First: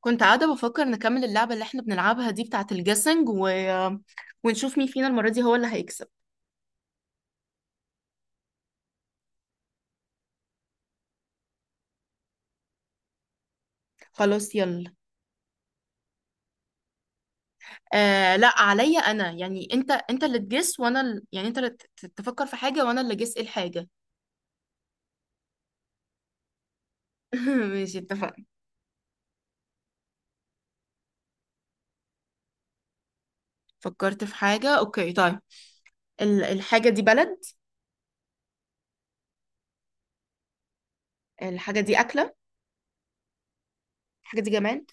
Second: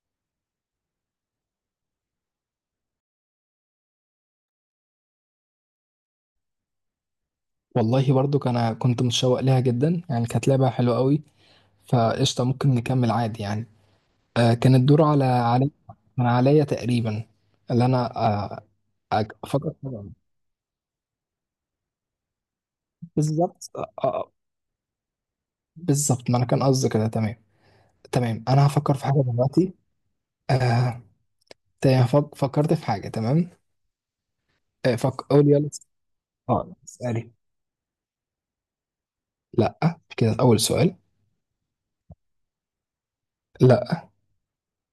كنت قاعدة بفكر نكمل اللعبة اللي احنا بنلعبها دي بتاعة الجيسنج ونشوف مين فينا المرة دي هو اللي هيكسب. والله برضو انا كنت متشوق لها جدا، يعني كانت لعبة حلوة قوي. فقشطة ممكن نكمل عادي يعني. خلاص كان يلا. الدور على علي، من عليا تقريبا اللي انا. آه لا عليا انا، يعني افكر انت طبعا. انت اللي تجس وانا يعني انت اللي تفكر في حاجة وانا اللي جس بالظبط الحاجة. بالظبط. ما انا كان قصدي كده، تمام. ماشي تمام اتفقنا. انا هفكر في حاجة دلوقتي. آه. تمام فكرت في حاجة، تمام. فكرت في حاجة، اوكي طيب. قول يلا. اه الحاجة دي اسألي. بلد؟ لا، كده اول سؤال. الحاجة دي أكلة؟ لا. الحاجة دي جماد؟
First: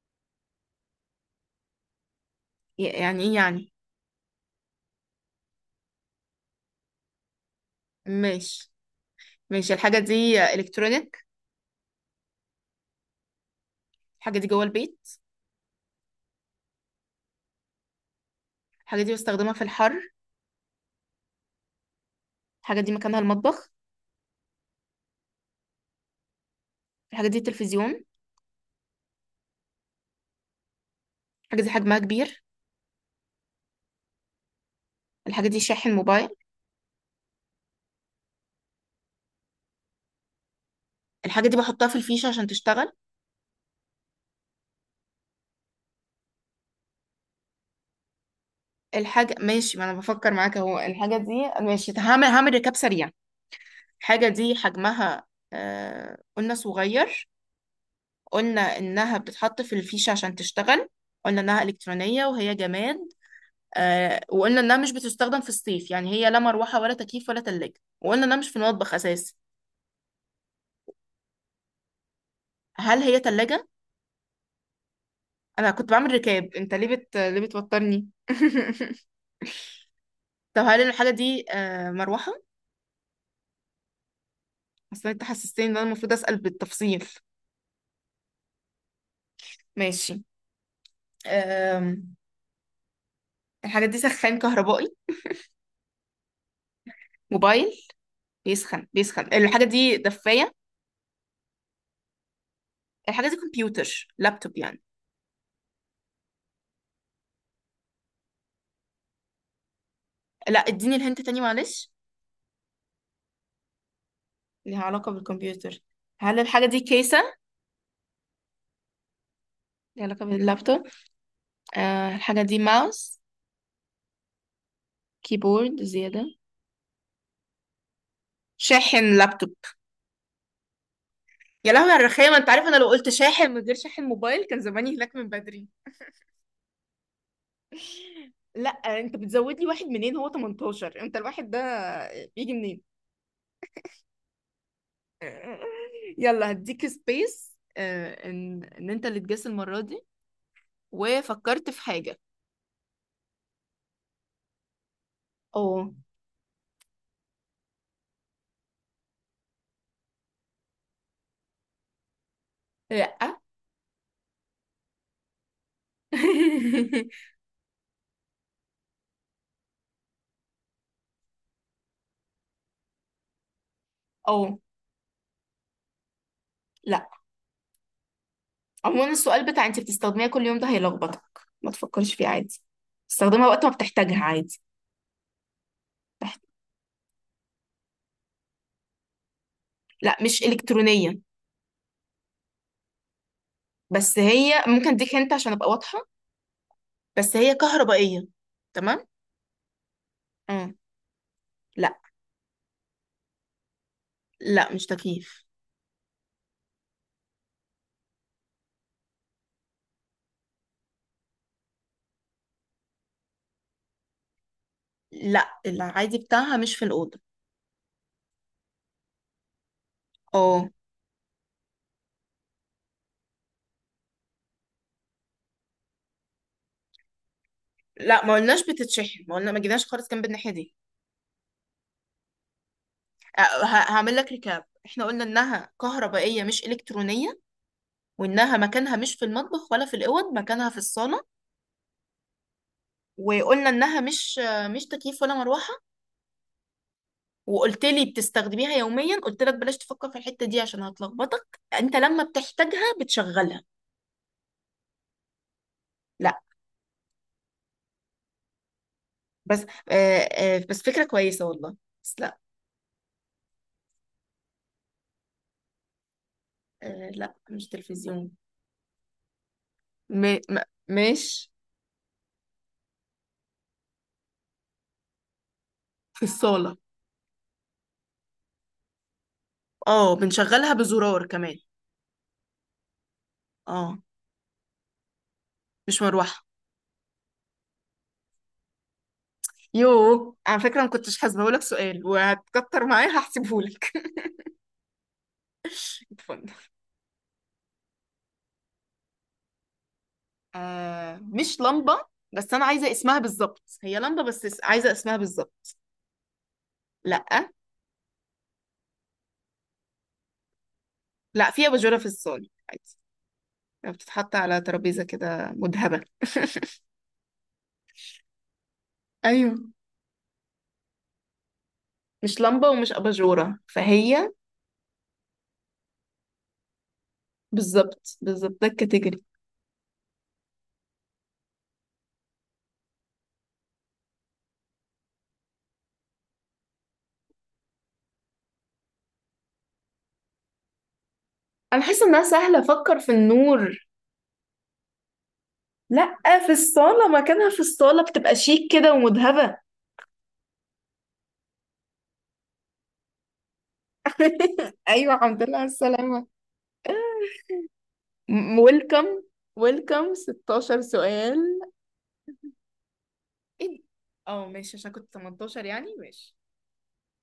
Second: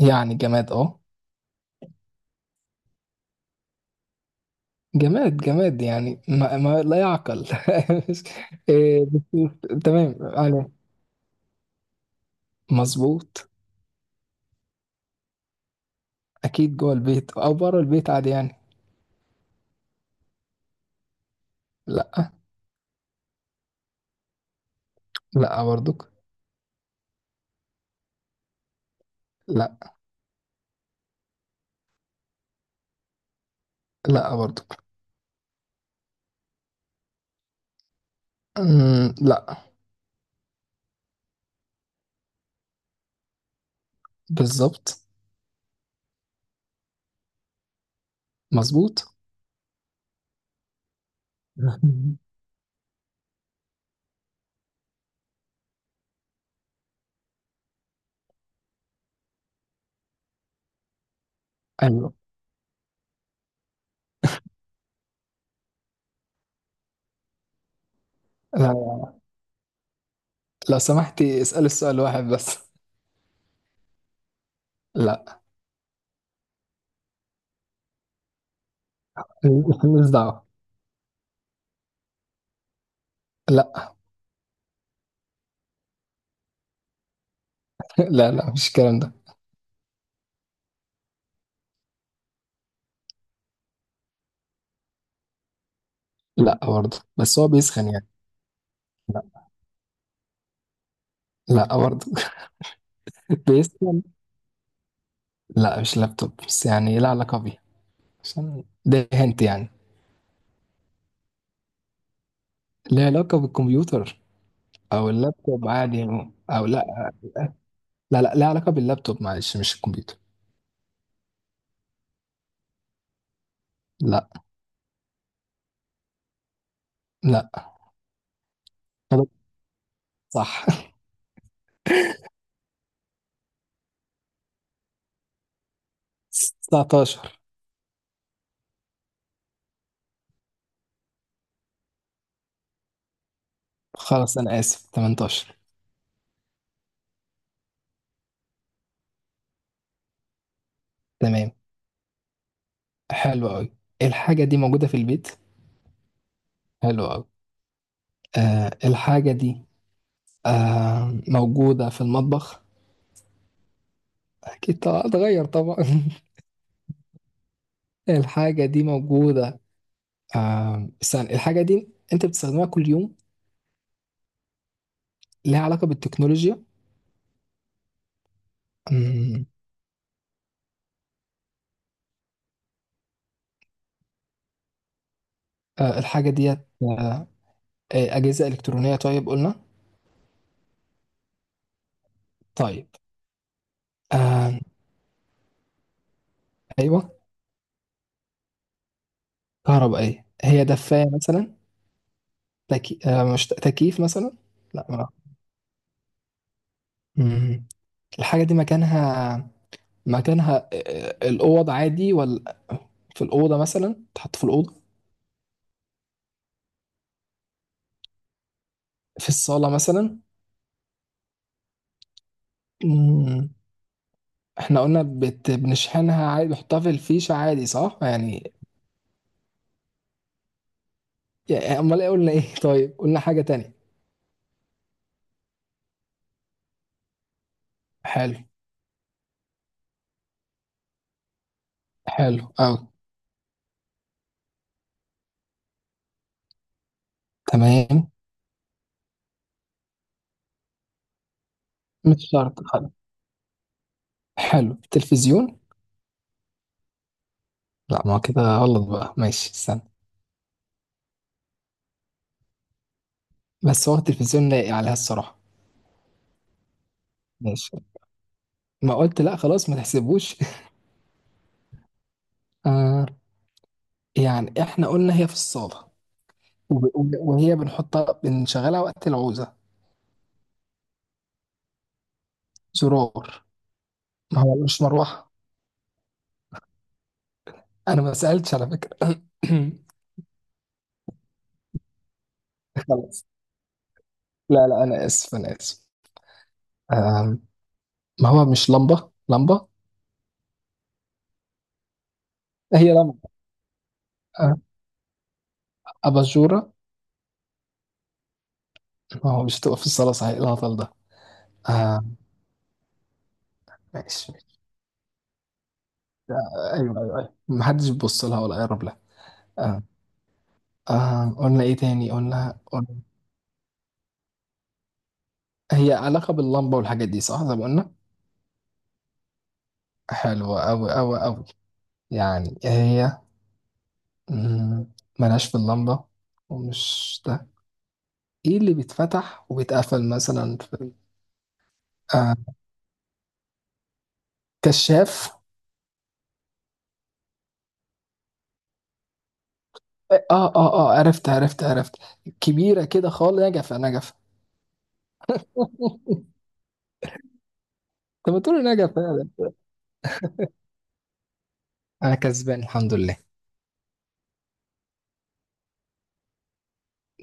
يعني جماد اه. يعني ايه يعني؟ جماد جماد يعني ما لا يعقل. مش- ماشي. إيه، ماشي، الحاجة تمام دي يعني. الكترونيك؟ مظبوط. الحاجة دي جوه البيت؟ اكيد جوه البيت او بره البيت عادي يعني. الحاجة دي بستخدمها في الحر؟ لا. الحاجة دي مكانها المطبخ؟ لا برضك. الحاجة دي التلفزيون؟ لا. الحاجة دي حجمها كبير؟ لا برضك. الحاجة دي شاحن موبايل؟ لا. الحاجة دي بحطها في الفيشة عشان تشتغل؟ بالظبط. مظبوط. الحاجة ماشي، ما أنا بفكر معاك أهو. الحاجة دي ماشي، هعمل ركاب سريع. الحاجة دي حجمها قلنا صغير. قلنا إنها بتتحط في الفيشة عشان تشتغل. قلنا إنها ايوه. إلكترونية وهي جماد. وقلنا إنها مش بتستخدم في الصيف، يعني هي لا مروحة ولا تكييف ولا تلاجة، وقلنا إنها مش في المطبخ لا، أساسا. لو سمحتي اسألي السؤال واحد بس. هل هي تلاجة؟ لا. أنا كنت بعمل ركاب، أنت ليه ليه بتوترني؟ مش دعوة. طب هل الحاجة دي مروحة؟ لا. اصل انت حسستني ان انا المفروض اسال بالتفصيل. لا لا، مش الكلام ده. ماشي. أم... الحاجه دي سخان كهربائي؟ لا برضه، بس هو موبايل؟ بيسخن يعني. بيسخن، بيسخن. لا. الحاجه دي دفايه؟ لا برضه. الحاجه دي بيسخن. كمبيوتر لابتوب يعني؟ لا مش لابتوب بس، يعني لا علاقة بيه. عشان ده هنت يعني. لا اديني الهنت تاني معلش. ليه علاقة بالكمبيوتر ليها أو علاقه اللابتوب بالكمبيوتر. عادي يعني. هل أو الحاجه دي لا. كيسه؟ لا لا، لها علاقة باللابتوب معلش مش ليها الكمبيوتر. علاقه باللابتوب. أه، الحاجه دي ماوس؟ لا. كيبورد زياده؟ لا. شاحن غلط. لابتوب؟ صح. يا لهوي على الرخامه، انت عارف انا لو قلت شاحن من غير شاحن موبايل كان زماني هناك من بدري. 19. لا انت بتزود لي واحد منين، هو 18؟ انت الواحد ده بيجي منين؟ خلاص أنا آسف، 18. يلا هديك سبيس، ان انت اللي تجس المرة دي تمام. وفكرت في حاجة. حلو أوي. الحاجة دي موجودة في البيت. اه. حلو أوي. الحاجة دي موجودة في المطبخ. لا. أكيد طبعا اتغير طبعا. الحاجة دي موجودة. استنى، الحاجة دي أنت بتستخدمها كل يوم. اه. ليها علاقة بالتكنولوجيا. لا. عموما السؤال بتاع انت بتستخدميها كل يوم ده هيلخبطك، ما تفكرش فيه عادي، استخدمها وقت ما بتحتاجها عادي. الحاجة تحت... ديت أجهزة إلكترونية طيب قلنا. لا مش إلكترونية، طيب. بس آه، هي ممكن اديك انت عشان ابقى واضحة، أيوه. بس هي كهربائية. تمام. كهربائية، هي اه. دفاية مثلا. لا. تكي... آه، مش تكييف مثلا. لا مش لا ما. تكييف. مم. الحاجة دي مكانها، مكانها الأوض عادي ولا في الأوضة مثلا، تحط في الأوضة. لا العادي بتاعها مش في الأوضة. في الصالة مثلا. اه. مم. احنا قلنا بنشحنها عادي، بنحطها في الفيشة عادي، صح لا ما يعني. قلناش بتتشحن، ما قلنا، ما جيناش خالص جنب الناحيه دي. يعني أمال إيه قلنا إيه؟ طيب قلنا أه، حاجة تانية. هعمل لك ريكاب، احنا قلنا انها كهربائيه مش الكترونيه، حلو. وانها مكانها مش في المطبخ ولا في الاوض، مكانها في الصاله، حلو أوي. وقلنا انها مش آه، مش تكييف ولا مروحه، وقلت لي تمام. بتستخدميها يوميا، قلت لك بلاش تفكر في الحته دي عشان هتلخبطك، انت لما مش شرط. حلو. بتحتاجها بتشغلها. حلو التلفزيون. لا. لا ما هو كده غلط بقى، ماشي بس استنى. آه آه بس فكره كويسه والله، بس لا. بس هو التلفزيون لايق عليها الصراحة. آه لا مش ماشي. تلفزيون. ما قلت لا خلاص ما م... تحسبوش. م... مش. آه. يعني احنا قلنا هي في الصالة. في الصاله. وهي بنحطها بنشغلها وقت العوزة. اه بنشغلها بزرار كمان. زرار. اه. ما هو مش مروحة. مش مروحة. انا ما سألتش على فكرة. يوه على فكرة، ما كنتش هسيبهولك سؤال، وهتكتر معايا خلاص. هحسبهولك. لا لا، انا اسف انا اسف. اتفضل. آه. ما هو مش لمبة لمبة. آه مش لمبة؟ بس أنا عايزة هي اسمها لمبة. بالظبط، هي لمبة بس آه. عايزة اسمها بالظبط. أباجورة. لأ. ما هو مش هتبقى في الصالة صحيح الهطل ده. لأ، في أباجورة آه. في الصالة عادي، يعني ماشي. بتتحط على ترابيزة كده مذهبة. ايوه. ايوه ايوه محدش بيبص لها ولا يقرب لها. ايوه. آه. آه. قلنا ايه تاني، مش لمبة ومش قلنا. أباجورة فهي؟ هي علاقة باللمبة والحاجات دي صح زي ما قلنا. بالظبط بالظبط، ده الكاتيجوري. حلوة أوي أوي أوي. يعني هي مم، ملهاش في اللمبة ومش ده. ايه اللي بيتفتح وبيتقفل مثلا في؟ أنا حاسة إنها آه. سهلة، أفكر في النور. كشاف. لأ. في الصالة، مكانها في الصالة، بتبقى شيك كده ومذهبة. اه اه اه عرفت عرفت عرفت. كبيرة كده خالص، نجفة نجفة. أيوة الحمد لله على السلامة. طب ما تقول نجفة ويلكم. يعني. ويلكم 16 سؤال. انا كسبان الحمد لله. ايه ده؟ اه ماشي، عشان كنت 18 يعني، ماشي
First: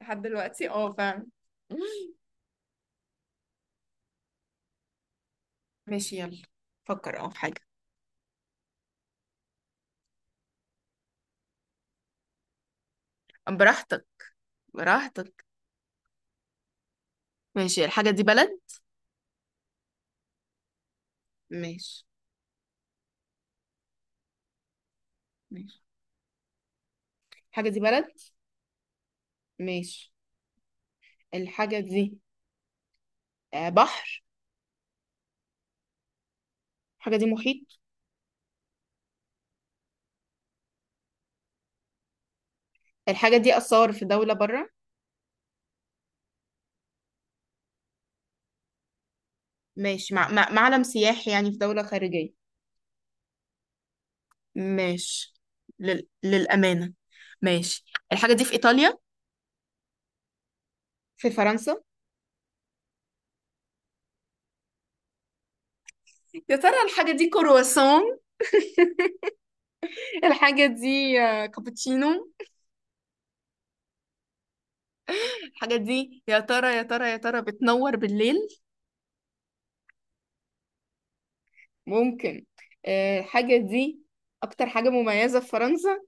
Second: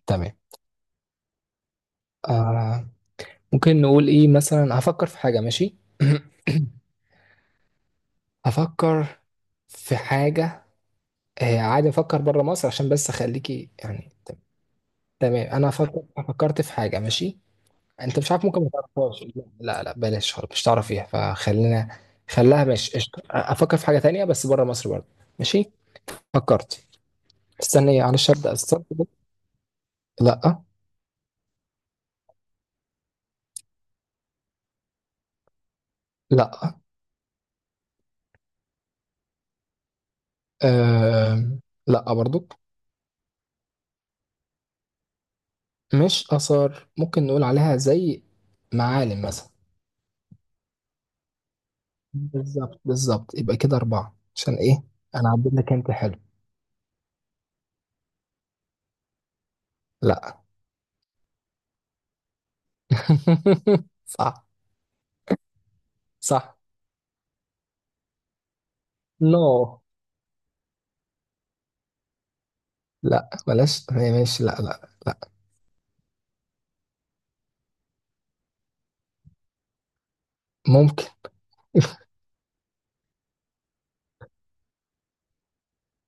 لحد تمام. دلوقتي اه فعلا. آه. ممكن نقول ايه مثلا، هفكر في حاجة. ماشي. ماشي يلا، فكر اه في حاجة. هفكر في حاجة. عادي افكر بره مصر عشان بس اخليكي براحتك، يعني. براحتك. تمام انا فكرت فكرت في حاجة، ماشي. ماشي. الحاجة انت دي مش عارف بلد؟ ممكن ما تعرفهاش. لا لا، بلاش خالص مش تعرفيها فخلينا. ماشي. خليها ماشي قشطة. افكر في حاجة تانية بس بره مصر برضه. ماشي. ماشي. فكرت. الحاجة دي استني بلد؟ معلش، ابدا استنى. ماشي. لا. الحاجة دي آه، بحر؟ لا. الحاجة دي محيط؟ آه. لا برضو. الحاجة دي آثار في دولة برا؟ مش اثار، ممكن نقول عليها زي معالم مثلا. ماشي، معلم سياحي يعني في دولة خارجية؟ بالظبط بالظبط، يبقى كده أربعة عشان إيه. أنا ماشي. عديت لك أنت، حلو. للأمانة. ماشي. الحاجة دي في إيطاليا؟ لا. في فرنسا؟ صح. يا صح. ترى الحاجة دي كرواسون؟ نو. الحاجة دي آه، كابتشينو؟ لا بلاش هي، ماشي لا لا لا. الحاجة دي يا ترى يا ترى يا ترى بتنور بالليل؟ ممكن. ممكن. آه، الحاجة دي أكتر حاجة مميزة في فرنسا.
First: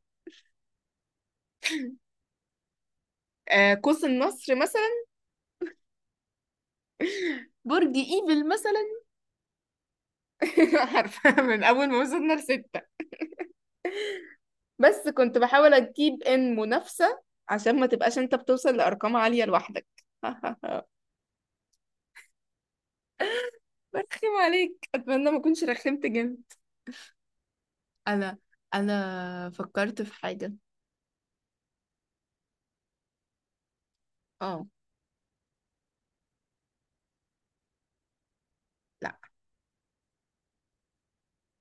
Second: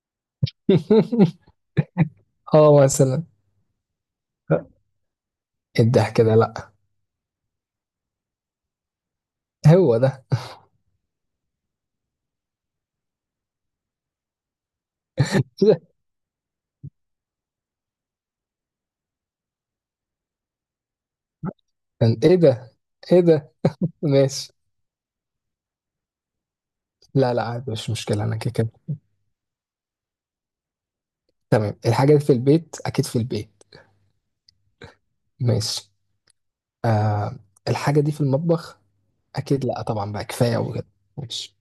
اه مثلا. آه، قوس النصر مثلا؟ الضحك ده لا. برج ايفل مثلا؟ هو ده. عارفة من أول ما وصلنا لستة، بس كنت ايه بحاول ده؟ أجيب إن منافسة عشان ما تبقاش أنت بتوصل لأرقام عالية لوحدك. كان ايه ده؟ ايه ده؟ برخم ماشي. عليك، أتمنى ما أكونش رخمت جامد. لا لا عادي، مش مشكلة انا انا كده كده. انا فكرت في حاجة. تمام. الحاجة دي في البيت، اكيد في البيت. اه. ماشي. آه. الحاجة دي في المطبخ. لا. اكيد لا طبعا بقى، كفاية وكده. ماشي.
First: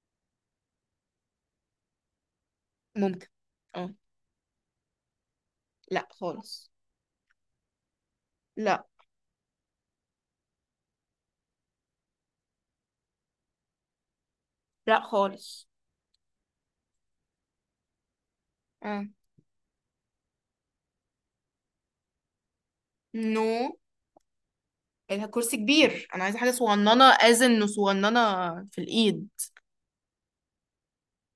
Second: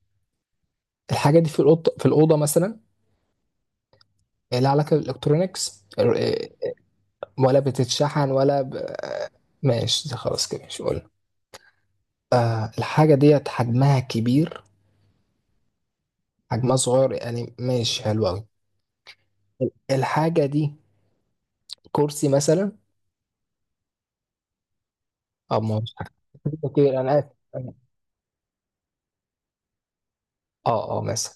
الحاجة دي في الأوضة، في الأوضة مثلا. ممكن. اه. لها علاقة بالإلكترونيكس لا خالص. ولا بتتشحن لا. ماشي ده خلاص كده مش قلنا. الحاجة ديت حجمها كبير؟ لا خالص. حجمها صغير يعني، ماشي حلو أوي. اه. الحاجة دي كرسي مثلا. نو، الكرسي أو ما هوش كبير، حاجة انا عايزه حاجه كبير، صغننه، أنا آسف. از انه صغننه. في الايد. اه اه مثلا.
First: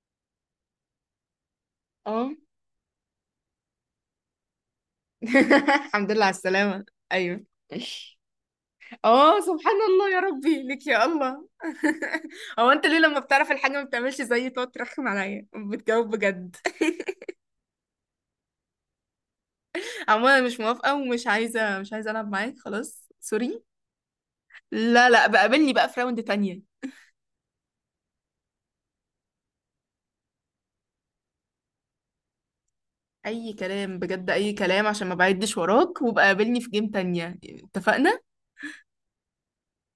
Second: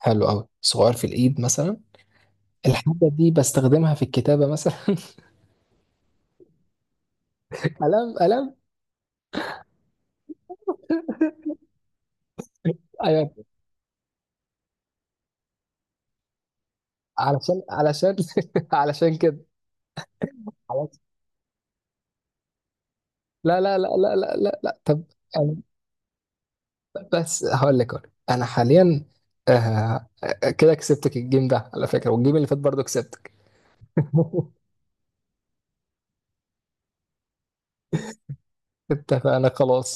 حلو أوي، صغير في الإيد مثلا. اه. الحاجة دي بستخدمها في الكتابة مثلا. الحمد لله على السلامه. ايوه. قلم قلم. اه سبحان الله، يا ربي لك يا الله. هو انت ليه لما أيوة. بتعرف الحاجه ما بتعملش زيي، تقعد ترخم عليا، بتجاوب بجد. علشان علشان علشان كده. عموما انا مش موافقه علشان- ومش عايزه، مش عايزه العب معاك خلاص لا سوري. لا لا لا لا لا، لا. طب لا لا، بقابلني بقى في راوند تانية. بس هقول لك أهو. انا حاليا كده كسبتك الجيم ده على فكره، والجيم اللي فات برضه كسبتك. اي كلام بجد، اي كلام، عشان ما بعدش وراك، وبقى قابلني في جيم تانية اتفقنا. اتفقنا خلاص.